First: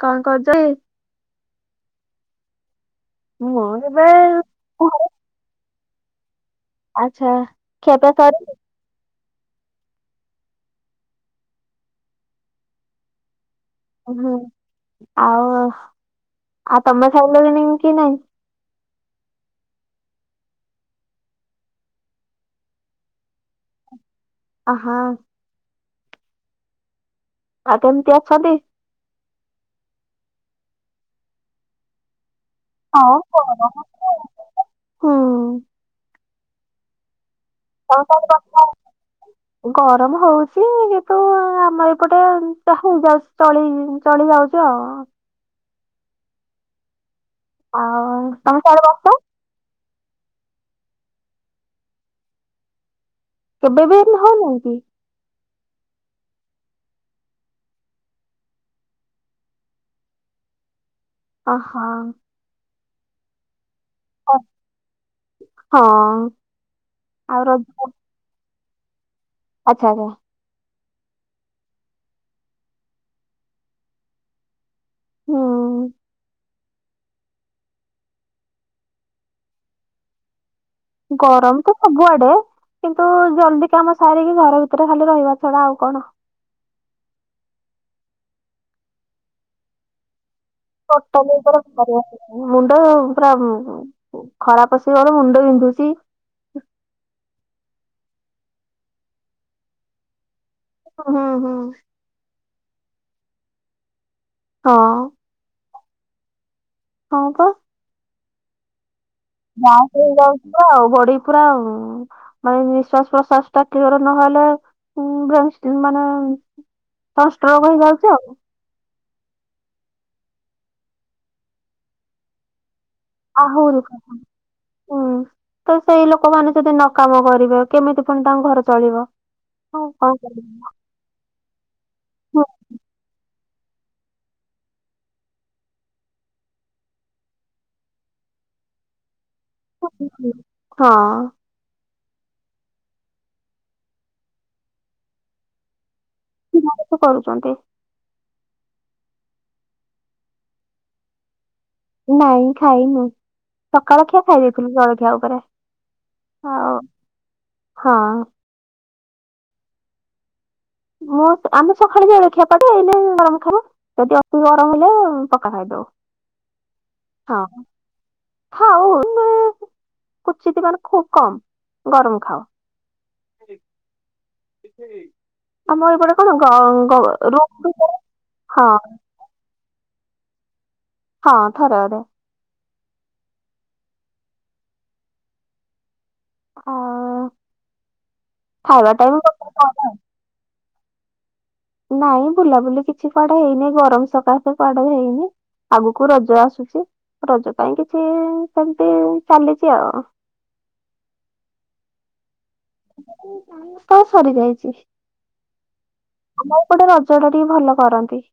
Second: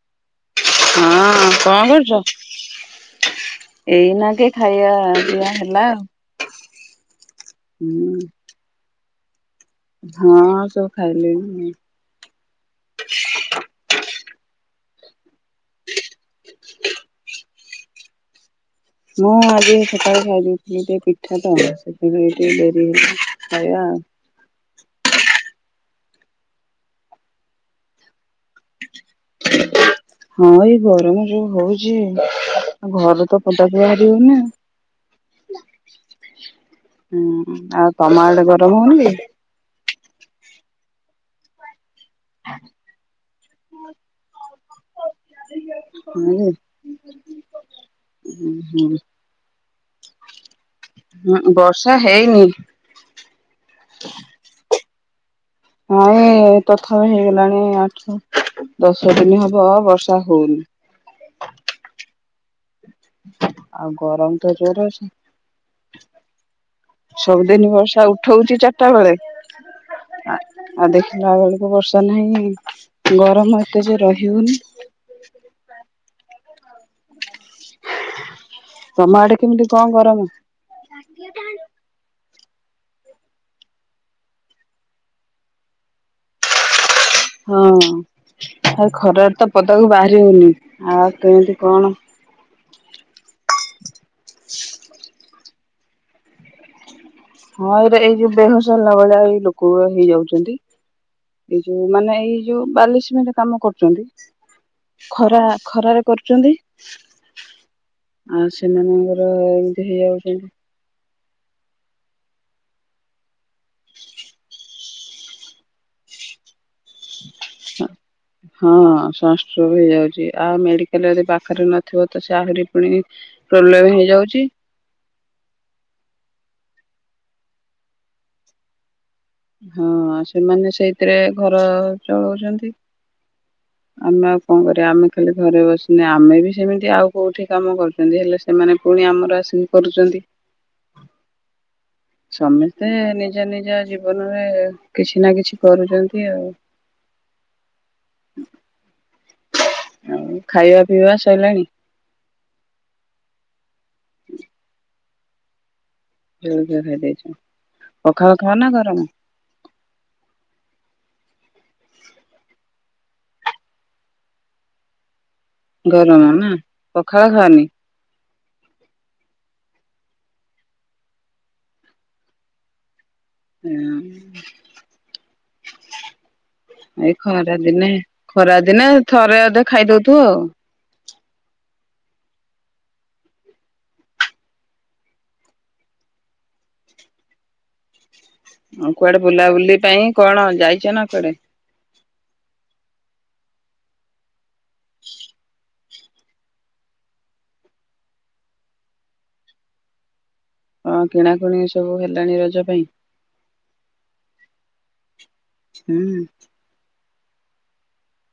କଣ କରୁଛ କି? ହଁ କଣ କରୁଛ? ମୁଁ ଏବେ ଏଇନା କେ ଖାଇବା ପିଇବା ହେଲା ଆଉ ଆ ଚ୍ଛା ଖିଆ ପିଆ ହୁଁ ସରି ହଁ ସବୁ ଖାଇଲେଣି। ଓହୋ। ଆଉ ଆଉ ତମେ ଖାଇଲାଣି କି ନାହିଁ? ମୁଁ ଆଜି ସକାଳେ ଖାଇଦେଇଥିଲି ଟିକେ ପିଠା ତ ସେଥିପାଇଁ ଟିକେ ଡେରି ହେଲା ଖାଇବା ଆଉ। ଅ ହ। ଆପଣ କିଏ ଅଛନ୍ତି? ହଁ ଏଇ ଗରମ ଯୋଉ ହଉଛି ହଁ ଘରୁ ତ ଗରମ ପଦାକୁ ବାହାରି ହଉନି ଆଉ ହୁଁ। । ହୁଁ। ଆଉ ତମ ସିଆଡେ ଆଡେ ବର୍ଷା ଗରମ ହଉନି କି? ଗରମ ହଉଛି କିନ୍ତୁ ଆମ ଏପ୍ ପଟେ ଯାହା ହଉ ବାସ୍ ଚଳି ଚଳି ଯାଉଛି ଆଉ । ହୁଁ। ଆଉ ତମେ ଆଡେ ବର୍ଷା? ବର୍ଷା ହେଇନି । କେବେ ବି ହେଲେ ହଉ ନାହିଁ କି? ହଁ ଏ ତଥାପି ହେଇଗଲାଣି ଆଠ ଦଶ ଦିନ ହବ ବର୍ଷା ହଉନି । ଅ ହଁ । [unintelligible] ଆଉ ଗରମ ତ ଜୋର ଅଛି, ହଁ ଆଉ ରଜ ସବୁଦିନ ବର୍ଷା ଉଠଉଛି ଚାର କେତେବେଳେ? ଆଚ୍ଛା ଆଚ୍ଛା । ଆଉ ଦେଖିଲା ବେଳକୁ ବର୍ଷା ନାହିଁ ଗରମ ଏତେ ଯେ ରହିିହଉନି। ହୁଁ। [unintelligible] ତମ ଆଡେ କେମିତି କଣ ଗରମ? ଗରମ ତ ସବୁଆଡେ । କିନ୍ତୁ ଜଲଦି କାମ ସାରିକି ଘର ଭିତରେ ଖାଲି ରହିବା ଛଡା ଆଉ କଣ । ହଁ ଆଉ ଖରାରେ ତ ପଦାକୁ ବାହାରି ହଉନି । [unintelligible] ମୁଣ୍ଡ ପୁରା। ଖରାପ ଆସିବର ମୁଣ୍ଡ ବିନ୍ଧୁଚି । ହଁ ଏଇଟ ଏଇ ଯୋଉ ବେହୋସ ହେଲା ଭଳିଆ ଏଇ ଲୋକ ହେଇଯାଉଚନ୍ତି ହୁଁ ହୁଁ। । ଏଇ ଯଉ ମାନେ ଏଇ ଯଉ ବାଲି ସିମେଣ୍ଟ କାମ କରୁଚନ୍ତି । ହଁ । ଖରାରେ କରୁଚନ୍ତି। କଣ କ ଆଉ ସେମାନଙ୍କ ଗାଁକୁ ଯାଉଥିବ ଆଉ ବଡି ପୁରା ମାନେ ନିଶ୍ଵାସ ପ୍ରଶ୍ଵାସ ଟା କ୍ଲିୟର ନହେଲେ ଉ ମାନେ ସଂଷ୍ଟ୍ରୋକ ହେଇଯାଉଚି। ହଁ। ସଂଷ୍ଟ୍ରକ ହେଇଯାଉଚି। ଆଉ ମେଡ଼ିକାଲ ଯଦି ପାଖରେ ନଥିବ ତ ସେ ଆହୁରି ପୁଣି ଆହୁରି ପ୍ରୋବ୍ଲେମ ଖ ହେଇଯାଉଛି ତ ସେଇ ଲୋକମାନେ ଯଦି ନ କାମ କରିବେ କେମିତି ପୁଣି ତାଙ୍କ ଘର ଚଳିବ? ହଁ କଣ କରିବି ସେମାନେ ସେଇଥିରେ ଘର ଚଲଉଛନ୍ତି। ଆମେ ଆଉ କଣ କରିବା ଆମେ ଖାଲି ଘରେ ବସିନି ଆମେ ବି ସେମିତି ଆଉ କୋଉଠି କାମ କରୁଚନ୍ତି ହେଲେ ସେମାନେ ପୁଣି ଆମର ଆସ ହଁ। ସମସ୍ତେ ନିଜ ନିଜ ଜୀବନରେ କିଛି ନା କିଛି କରୁଚନ୍ତି। [unintelligible] କରୁଛନ୍ତି। ଆଉ ଖାଇବା ପିଇବା ସରିଲାଣି? ନାଇଁ ଖାଇନୁ। ସକାଳ ଖିଆ ଖାଇ ଦେଇଥିଲୁ ଜଳଖିଆଉ। ଉପରେ ଆଉ ଜଳଖିଆ ଖାଇ ଦେଇଚ। ହଁ ପଖାଳ ଖାଅ ନା ଗରମ? ମୁଁ ଆମେ ସକାଳେ ଜଳଖିଆ ପଡ଼େ। ଏଇଲେ ଗରମ ଖାଇବ, ଏବେ ଅତି ଗରମ ହେଲେ ପକା ଖାଇଦଉ ଗରମ ନା ପଖାଳ ହଁ ଖାଅନି? ଖାଉ କିନ୍ତୁ କୁଚିତ ମାନେ ଖୁବ କମ୍ ଗରମ ଖାଉ। ହୁଁ। ଏ ଆମ ଏପଟେ କଣ? ଗ ଗ ଏଇ ଖରା ରୁମ ଦିନେ ଖରା ହଁ ଦିନେ ଥରେ ଅଧେ ଖାଇଦଉଥୁ ଆଉ। ହଁ ଥରକରେ ହଁ। ହଁ କୁଆଡେ ବୁଲାବୁଲି ପାଇଁ କଣ ଯାଇ ଯାଇଚନ କୁଆଡେ? ନାଇଁ ବୁଲାବୁଲି କିଛି କୁଆଡେ ହେଇନାହିଁ ଗରମ ସକାଶେ କୁଆଡେ ହେଇନି। ଆଗକୁ ରଜ ଆସୁଛି ରଜ ପାଇଁ କିଛି ସେମିତି ଚାଲିଛି ଆଉ । ହଁ କିଣାକଣି ସବୁ ହେଲାଣି ରଜ ପାଇଁ? ସରିଯାଇଛି । [inaudible] ହୁଁ ଟ ଟିକେ ଭଲ କରନ୍ତି ।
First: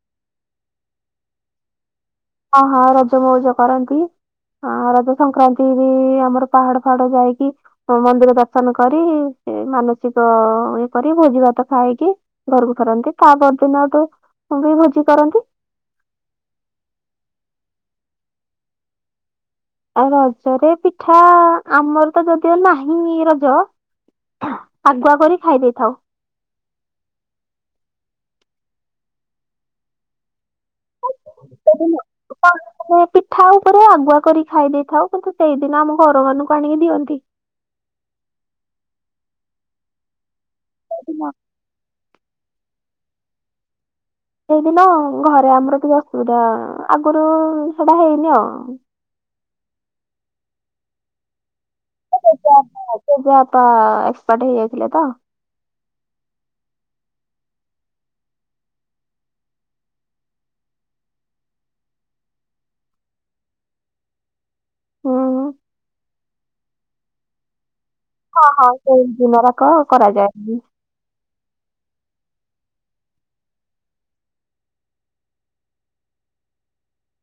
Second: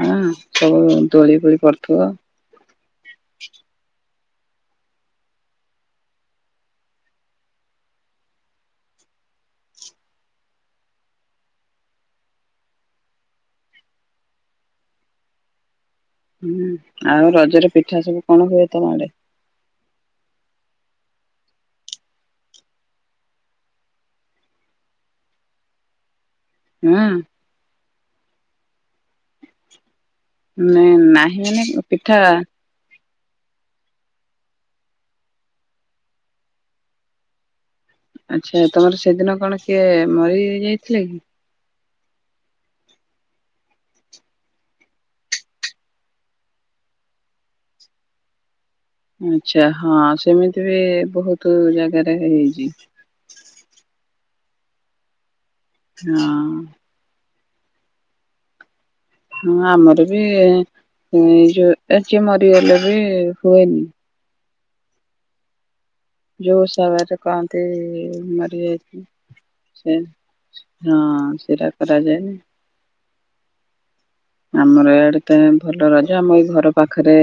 ହଁ ସବୁ ଦୋଳି ଫୋଳି କରୁଥିବ । ହଁ ହଁ ରଜ ମଉଜ କରନ୍ତି ଆ ରଜ ସଂକ୍ରାନ୍ତି ବି ଆମର ପାହାଡ ଫାହାଡ ଯାଇକି ମନ୍ଦିର ଦର୍ଶନ କରି ମାନସିକ ଇଏ କରି ଭୋଜି ଭାତ ଖାଇକି ଘରକୁ ଫେରନ୍ତି ତା ପରଦିନ ତୁ ବି ଭୋଜି କରନ୍ତି । ହୁଁ ଆଉ ରଜରେ ପିଠା ସବୁ କଣ ହୁଏ ତମ ଆଡେ ଆଉ ରଜରେ ପିଠା ଆମର ତ ଯଦିଓ ନାହିଁ ରଜ ଆଗୁଆ କରି ଖାଇ ଦେଇଥାଉ । ହଁ ନ ନାହିଁ ମାନେ ପିଠା ଠା ଉପରେ ଆଗୁଆ କରି ଖାଇ ଦେଇଥାଉ କିନ୍ତୁ ସେଇଦିନ ଆମ ଘର ମାନଙ୍କୁ ଆଣିକି ଦିଅନ୍ତି । ଆଚ୍ଛା ତମର ସେଦିନ କଣ କିଏ ମରି ଯାଇଥିଲଥିଲା କିି ସେଦିନ ସେଇଦିନ ଘରେ ଆମର ଟିକେ ଅସୁବିଧା ଆଗରୁ ସେଟା ହେଇନି ଆଉ ଆଛା ହଁ ସେମିତି ବି ବହୁତ ଜାଗାରେ ପ ହେଇଛି ସେପ [inaudible] ଟ ହେଇଯାଇଥିଲେ ତ ହଁ । ହଁ ଆମର ବି ଏଇ ଯୋଉ ଯିଏ ମରିଗଲେ ବି ହୁଏନି । ହଁ । ଜଉ ସବ ଟ କନ୍ତି [unintelligible] ଜେ ହଁ ହଁ ମରିଯାଇଛି ସେଇ ଦିନ ଯାକ ସେ କରାଯାଏ। ହଁ ସେଇଟା କରାଯାଏନି । ଆମର ଏଇଆଡେ ତ ଭଲ ରଜ ଆମ ଏଇ ଘର ପାଖରେ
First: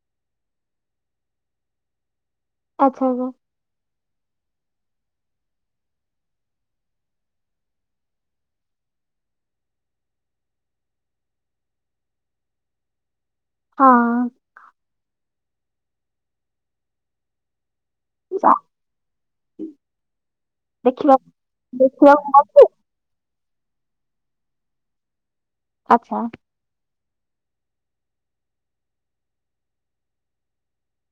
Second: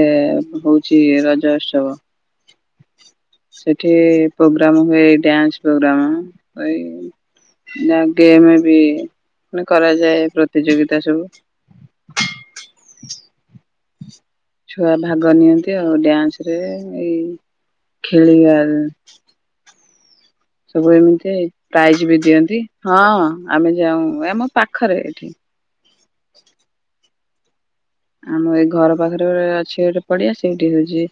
ହଉଚି ରଜ ଉତ୍ସବ ଆଚ୍ଛା । ଆଚ୍ଛା ସେଠି ପ୍ରୋଗ୍ରାମ୍ ହୁଏ ଡ୍ୟାନ୍ସ୍ ପ୍ରୋଗ୍ରାମ୍ ଏ ଗେମ୍ ବି ମାନେ କରାଯାଏ ପ୍ରତିଯୋଗିତା ସବୁ । ହଁ ଛୁଆ ଭାଗ ନିଅନ୍ତି ଆଉ ଡ୍ୟାନ୍ସ ରେ ଏଇ ଯା- ଖେଳିବା ସବୁ ଦେଖିବା ଏମିତି ପ୍ରାଇଜ୍ ବି ଦିଅନ୍ତି ଦେଖିବାକୁ ଅଛି ହଁ । ଆମେ ଯାଉ ଆମ ପାଖରେ ଏଠି ଆଚ୍ଛା ଆମ ଏଇ ଘର ପାଖରେ ଗୋ ଅଛି ଗୋଟେ ପଡିଆ ସେଇଠି ହଉଛି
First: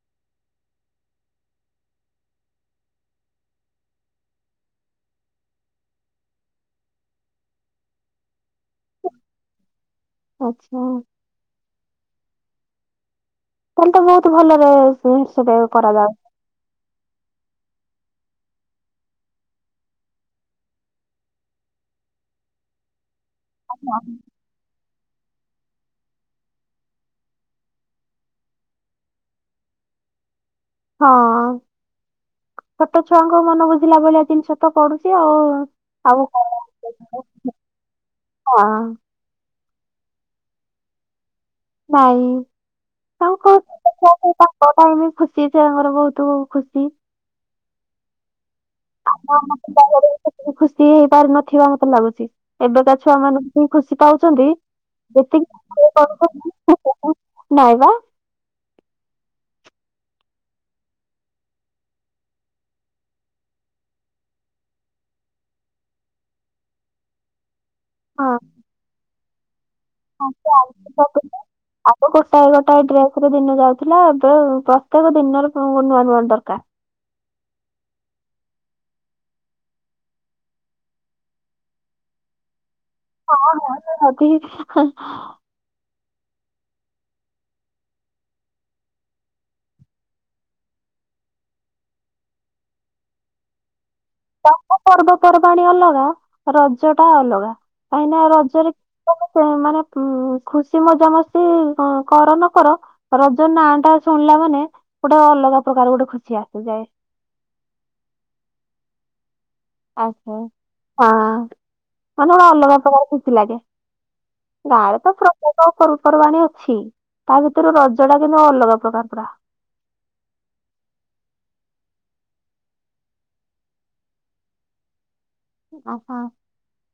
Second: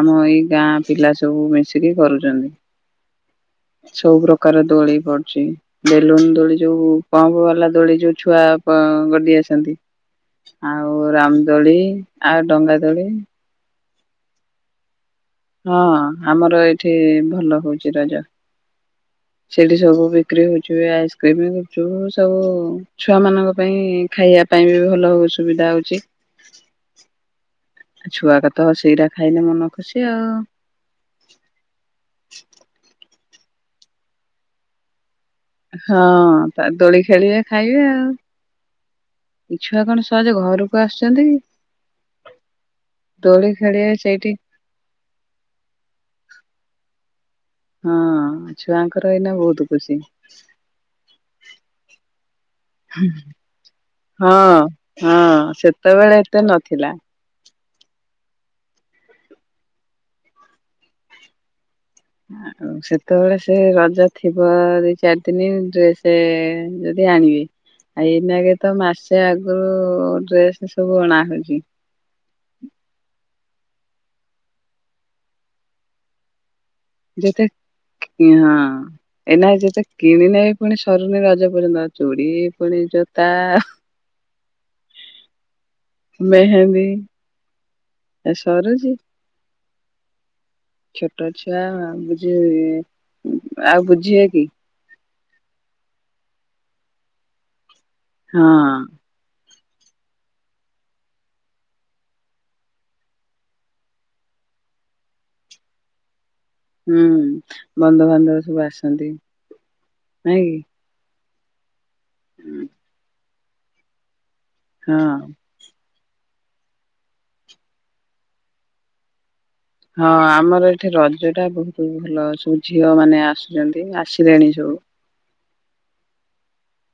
ଆମ ଏଇ ଗାଁ ପିଲା ସବୁ ମିଶିକି କରୁଛନ୍ତି ସବୁ ପ୍ରକାର ଦୋଳି ପଡୁଛି ବେଲୁନ ଦୋଳି ଯୋଉ ପମ୍ପ ବାଲା ଦୋଳି ଯୋଉ ଛୁଆ ଗଡି ଆସନ୍ତି । ଆଚ୍ଛା । ଆଉ ରାମ ଦୋଳି ଆଉ ଡଙ୍ଗା ଦୋଳି ତାହେଲ ତ ବହୁତ ଭଲରେ ସେ- ସେଟା ହଁ କରାଯାଉଛି ଆମର ଏ। ଏଠେ ଭଲ ହଉଛି ରଜା। ସେଠି ସବୁ ବିକ୍ରି ହଉଛି ଆଇସ୍କ୍ରିମ ଗୁପଚୁପ ସବୁ ଛୁଆମାନଙ୍କ ପାଇଁ ଆଉ। ଖାଇବା ପାଇଁ ବି ଭଲ ସୁବିଧା ହଉଛି ଛୁଆ ଗାତ ସେଇଟା ଖାଇଲେ ମନ ଖୁସି ଆଉ। ହଁ ଛୋଟ ଛୁଆଙ୍କ ମନ ବୁଝିଲା ଭଳିଆ ଜିନିଷ ତ ପଡୁଛି। ଆଉ ଆଉ କଣ? ହଁ ଦୋଳି ଖେଳିବେ ଖାଇବେ ଆଉ। ହଁ ଏ ଛୁଆ କଣ ସହଜ ଘରକୁ ଆସୁଛନ୍ତି। ନାଇଁ ଦୋଳି ତାଙ୍କ ଖେଳିବେ ସେଇଠି ତାଙ୍କ ପାଇଁ ବି ଖୁସି ସେଙ୍କର ବହୁତ ଖୁସି। ହୁଁ ଆମ ମ ଖୁସି [unintelligible] ହେଇପାରୁ ନଥିବା ମତେ ଲାଗୁଛି। ଏବେକା ଛୁଆ ମାନଙ୍କୁ ବି ଖୁସି ପାଉଛନ୍ତି ହଁ ହଁ ସେତେବେଳେ ଏତେ ଯେତିକି ନଥିଲା। ନାଇଁ [unintelligible] ବା ଆଉ ସେତେବେଳେ ସେ ରଜ ଥିବ ଦି ଚାରି ଦିନ ଡ୍ରେସ ଯଦି ଆଣିବେ। ଏଇନା ଗେତ ମାସେ ସେ [unintelligible] [unintelligible] [unintelligible] [unintelligible] ଆଉ ଗୋଟାଏ ଗୋଟାଏ ଡ୍ରେସରେ ଦିନ ଯାଉଛି। ପ ଥିଲା ଏବେ ପ୍ରତ୍ୟେକ ଦିନର ନୂଆ ନୂଆ ଦରକାର। ଯେତେ ହଁ ଏ ନାଇ ଯେତେ କିଣିନେ ପୁଣି ସରୁନି ରଜ ପର୍ଯ୍ୟନ୍ତ ଚୁଡ଼ି ପୁଣି ଜୋତା ହଁ ହଁ [unintelligible] ହଁ। ମେହେନ୍ଦି ସରୁଛି। ଛୋଟ ଛୁଆ ବୁଝି ଆଉ ବୁଝୁ ତାଙ୍କ ପର୍ବ ପର୍ବାଣୀ ଅଲଗା ରଜ ଟା ଅଲଗା। କାଇଁନା ହଁ ରଜରେ [unintelligible] ସେ ଖୁସି ମଜାମସ୍ତି କର ନ କର ରଜ ନାଁ ଟା ଶୁଣିଲା ମାନେ ଗୋଟେ ଅଲଗା ପ୍ରକାର ଗୋଟେ ଖୁସିଆ ହୁଁ ବନ୍ଧୁବାନ୍ଧବ ସବୁ ଆସନ୍ତି। ଆଛା ନାଇଁ ହଁ। ଆମର କି ଅଲଗା ପ୍ରକାର ଖୁସି ଲାଗେ ଗାଁ ରେ ହଁ ତ ପ୍ରତ୍ୟେକ ପର୍ବ ପର୍ବାଣୀ ଅଛି। ଅଛି ତା ଭିତରୁ ରଜ ଟା କିନ୍ତୁ ଅଲଗା ପ୍ରକାର ପୁରା। ହଁ ଆମର ଏଠି ରଜ ଟା ବହୁତ ଭଲ ସବୁ ଝିଅ ମାନେ ଆସୁଛନ୍ତି ଆସିଲେଣି ସବୁ। ଓହୋ।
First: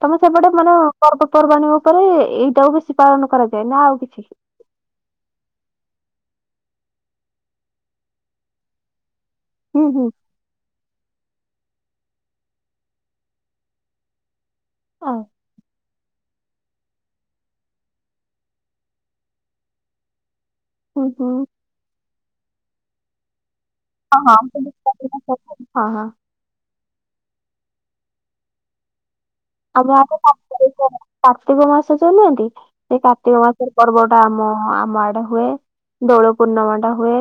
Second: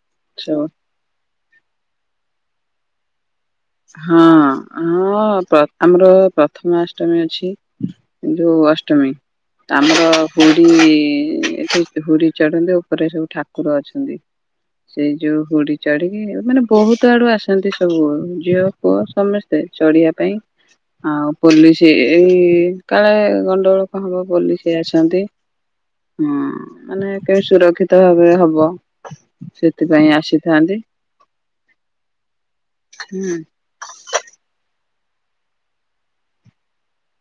ତମ ସେପଟେ ସବୁ ମୋର ପର୍ ପର୍ବାଣୀ ଉପରେ ଏଇଟାକୁ ବେଶୀ ପାଳନ କରାଯା ହଁ ହଁ ପ୍ରଥମ ର ପ୍ରଥ ପ୍ରଥମାଷ୍ଟମୀ ଅଛି ଯୋଉ ଅଷ୍ଟମୀ। ହୁଁ ହୁଁ ତାମର ହୁଣ୍ଡି। ଏଠି ହୁଡ଼ି ଚଢନ୍ତି ଉପରେ ସବୁ ଠାକୁର ଅଛନ୍ତି। ସେଇ ହଁ ଯୋଉ ହୁଡି ଚଢିକି ମାନେ ବହୁତ ଆଡୁ ଆସନ୍ତି ସବୁ। ଝିଅ ପୁଅ ସମସ୍ତେ ଚଢ଼ିବା ପାଇଁ। ହୁଁ ହୁଁ ହଁ ପୋଲିସି ଏଇ କାଳେ ଗ ଗଣ୍ଡଗୋଳ କଣ ହଁ ହବ ହଁ। ବୋଲି ମୁଁ ସେ ବୁଝିପାରିଲି। ଆସନ୍ତି ହଁ ହଁ ଆମ ହଁ। ମାନେ କେ ସୁରକ୍ଷିତ ଭାବରେ ହବ। ଆମ ସେଥିପାଇଁ ଆଡ଼େ ଆସିଥାନ୍ତି। କାର୍ତ୍ତିକ କାର୍ତ୍ତିକ ମାସ ଚାଲନ୍ତି ସେ କା ହୁଁ କାର୍ତ୍ତିକ ମାସରେ ପର୍ବଟା ଆମ ଆମ ଆଡ଼େ ହୁଏ ଦୋଳ ପୂର୍ଣ୍ଣମା ଟା ହୁଏ।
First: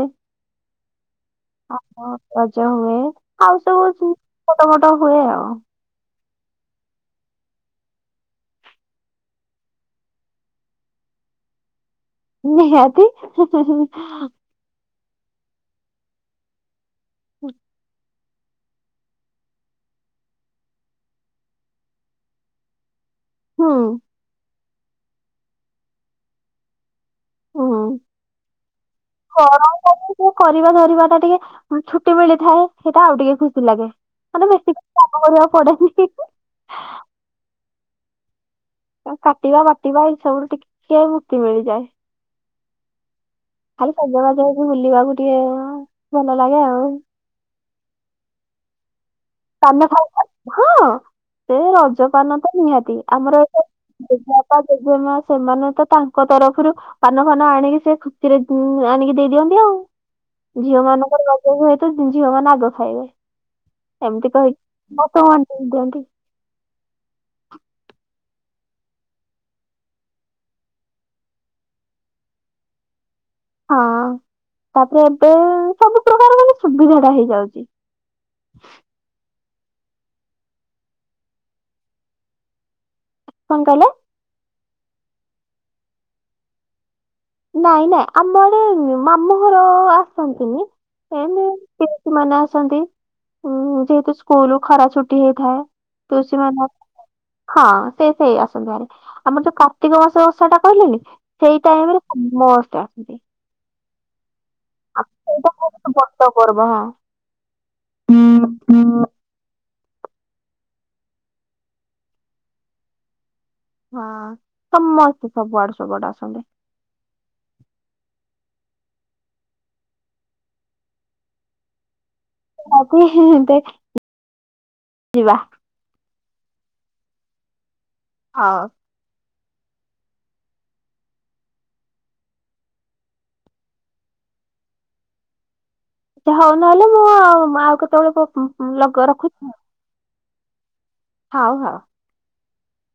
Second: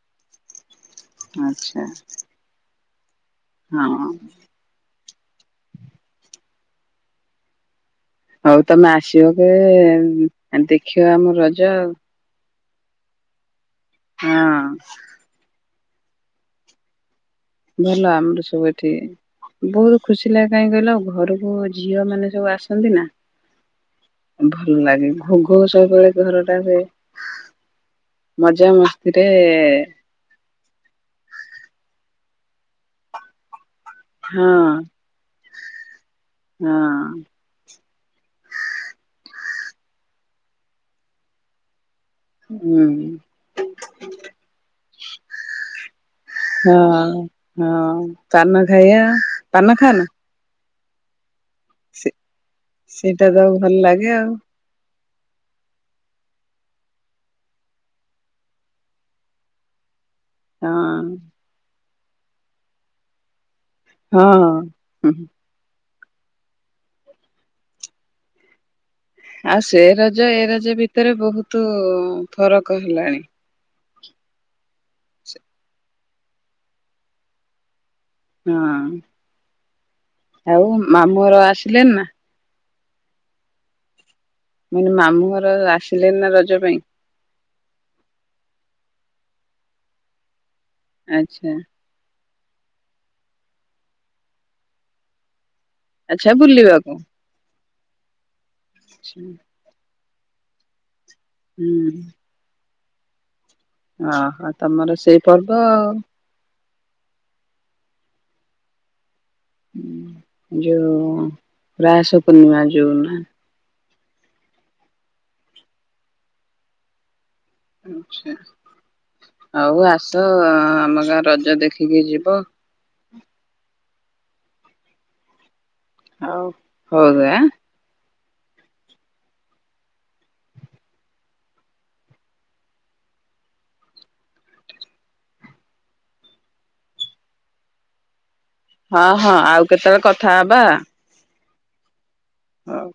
ହଁ ଆଚ୍ଛା ହଁ ରଜ ହୁଏ। ଆଉ ସବୁ ହଁ ଛୋଟ ମୋଟ ହୁଏ ଆଉ। ହଉ ତମେ ଆସିବ କି ଦେଖିବ ଆମ ରଜ। ନିହାତି। [unintelligible] ହଁ। ଭଲ ଆମର। ସବୁ ଏଠି ବହୁତ ଖୁସି ଲାଗେ କାହିଁ କହିଲ ଘରକୁ ଝିଅ ମାନେ ସବୁ ଆସନ୍ତି ନା। ହୁଁ ଭଲ ଲାଗେ ଘୋଘୋ ସବୁବେଳେ ଘରଟା ହୁଏ। ହୁଁ ମଜା ମସ୍ତିରେ ଗରମ [inaudible] ଟିକେ କରିବା ଧରିବାଟା ଟିକେ ଛୁ ଟି ମିଳିଥାଏ ସେଇଟା ଆଉ ଟିକେ ଖୁସି ଲାଗେ। ହଁ ମାନେ ବେଶୀ କାମ କରିବା। [unintelligible] ହଁ କାଟିବା ବାଟିବା ଏଇ ସବୁରୁ ଟିକେ ମୁକ୍ତି ମିଳିଯାଏ। ହୁଁ ଖାଲି ସଜବାଜ ହେଇ ବୁଲିବାକୁ ଟିକେ ଅଁ। ହଁ ହଁ ତାନୁ ଏଇଆ ପାନ ଖା। [unintelligible] ହଁଅଁ ସେ ସେ ରଜପାନ ତ ନିହାତି। ସେଇଟା ତ ଆମର ଏବେ ଭଲ ଲାଗେ ଜେଜେ ଆଉ ବାପା ଜେଜେ ମା ସେମାନେ ତ ତାଙ୍କ ତରଫରୁ ପାନଫାନ ଆଣିକି ସେ ଖୁସିରେ ଦେ ଆଣିକି ଦେଇଦିଅନ୍ତି ଆଉ। ଝିଅ ମାନଙ୍କର ରଜ ହୁଏ। ତ ଝିଅମାନେ ଆଗ ଖାଇବେ। ଏମିତି ହଁ କହିିକି ହଁ। ମତେ [inaudible] ଦିଅନ୍ତି। [inaudible] ଆଉ ସେ ରଜ ଏ ରଜ ଭିତରେ ବହୁତ ଫରକ ହେଲାଣି। ହଁ, ତାପରେ ଏବେ ସବୁ ପ୍ରକାର ମାନେ ସୁବିଧା ଟା ହେଇଯାଉଛି। ହଁ। ଆଉ ମାମୁଁଘର ଆସିଲେନି ନା? କଣ କହିଲ? ମୁଁ କ [inaudible] ମାମୁଁ ଘର ଆସିଲେନି ନା ରଜ ପାଇଁ? ନାଇଁ ନାଇଁ ଆମ ଆଡେ ମାମୁଁ ଘର ଆସନ୍ତିନି। ଏମିତି ଆଚ୍ଛା ପିଇସୀମାନେ ଆସ୍ ଆସନ୍ତି ଯେହେତୁ ସ୍କୁଲ ଖରା ଛୁଟି ହେଇଥାଏ। ଆଚ୍ଛା ପିଉସୀ ମାନେ ବୁଲିବାକୁ। ହଁ ସେ ସେୟା। [unintelligible] ଆମର ଯୋଉ କାର୍ତ୍ତିକ ମାସ। ତ ସେଟା କହିଲେନି। ସେଇ ଟାଇମ ରେ। ମସ୍ତ ଆସିଛି। ଅହଁ। ତମର ସେଇ ପର୍ବ ଆଉ ହୁଁ ହୁଁ। ଉଁ ଯୋଉ ରାଆଶ ପୂର୍ଣ୍ଣିମା ଯୋଉ ନା। ହଁ ସମସ୍ତେ ସବୁଆଡୁ ସବୁଆଡୁ ଆସନ୍ତି। ଆଛା ହଉ ଆସ ଆମ ଗାଁ ରଜ ଦେଖିକି ଯିବ। [unintelligible] ଯିବା। ହଉ ହଉଦେ ହଉ। ଯା ହଉ ନହେଲେ ମୁଁ ଆଉ ଆଉ କେତେବେଳେ [unintelligible] ହଁ ହଁ ଆଉ କେତେବେଳେ କଥ୍ ଥା ହବାଲ ହଉ ହଉ। ହଁ।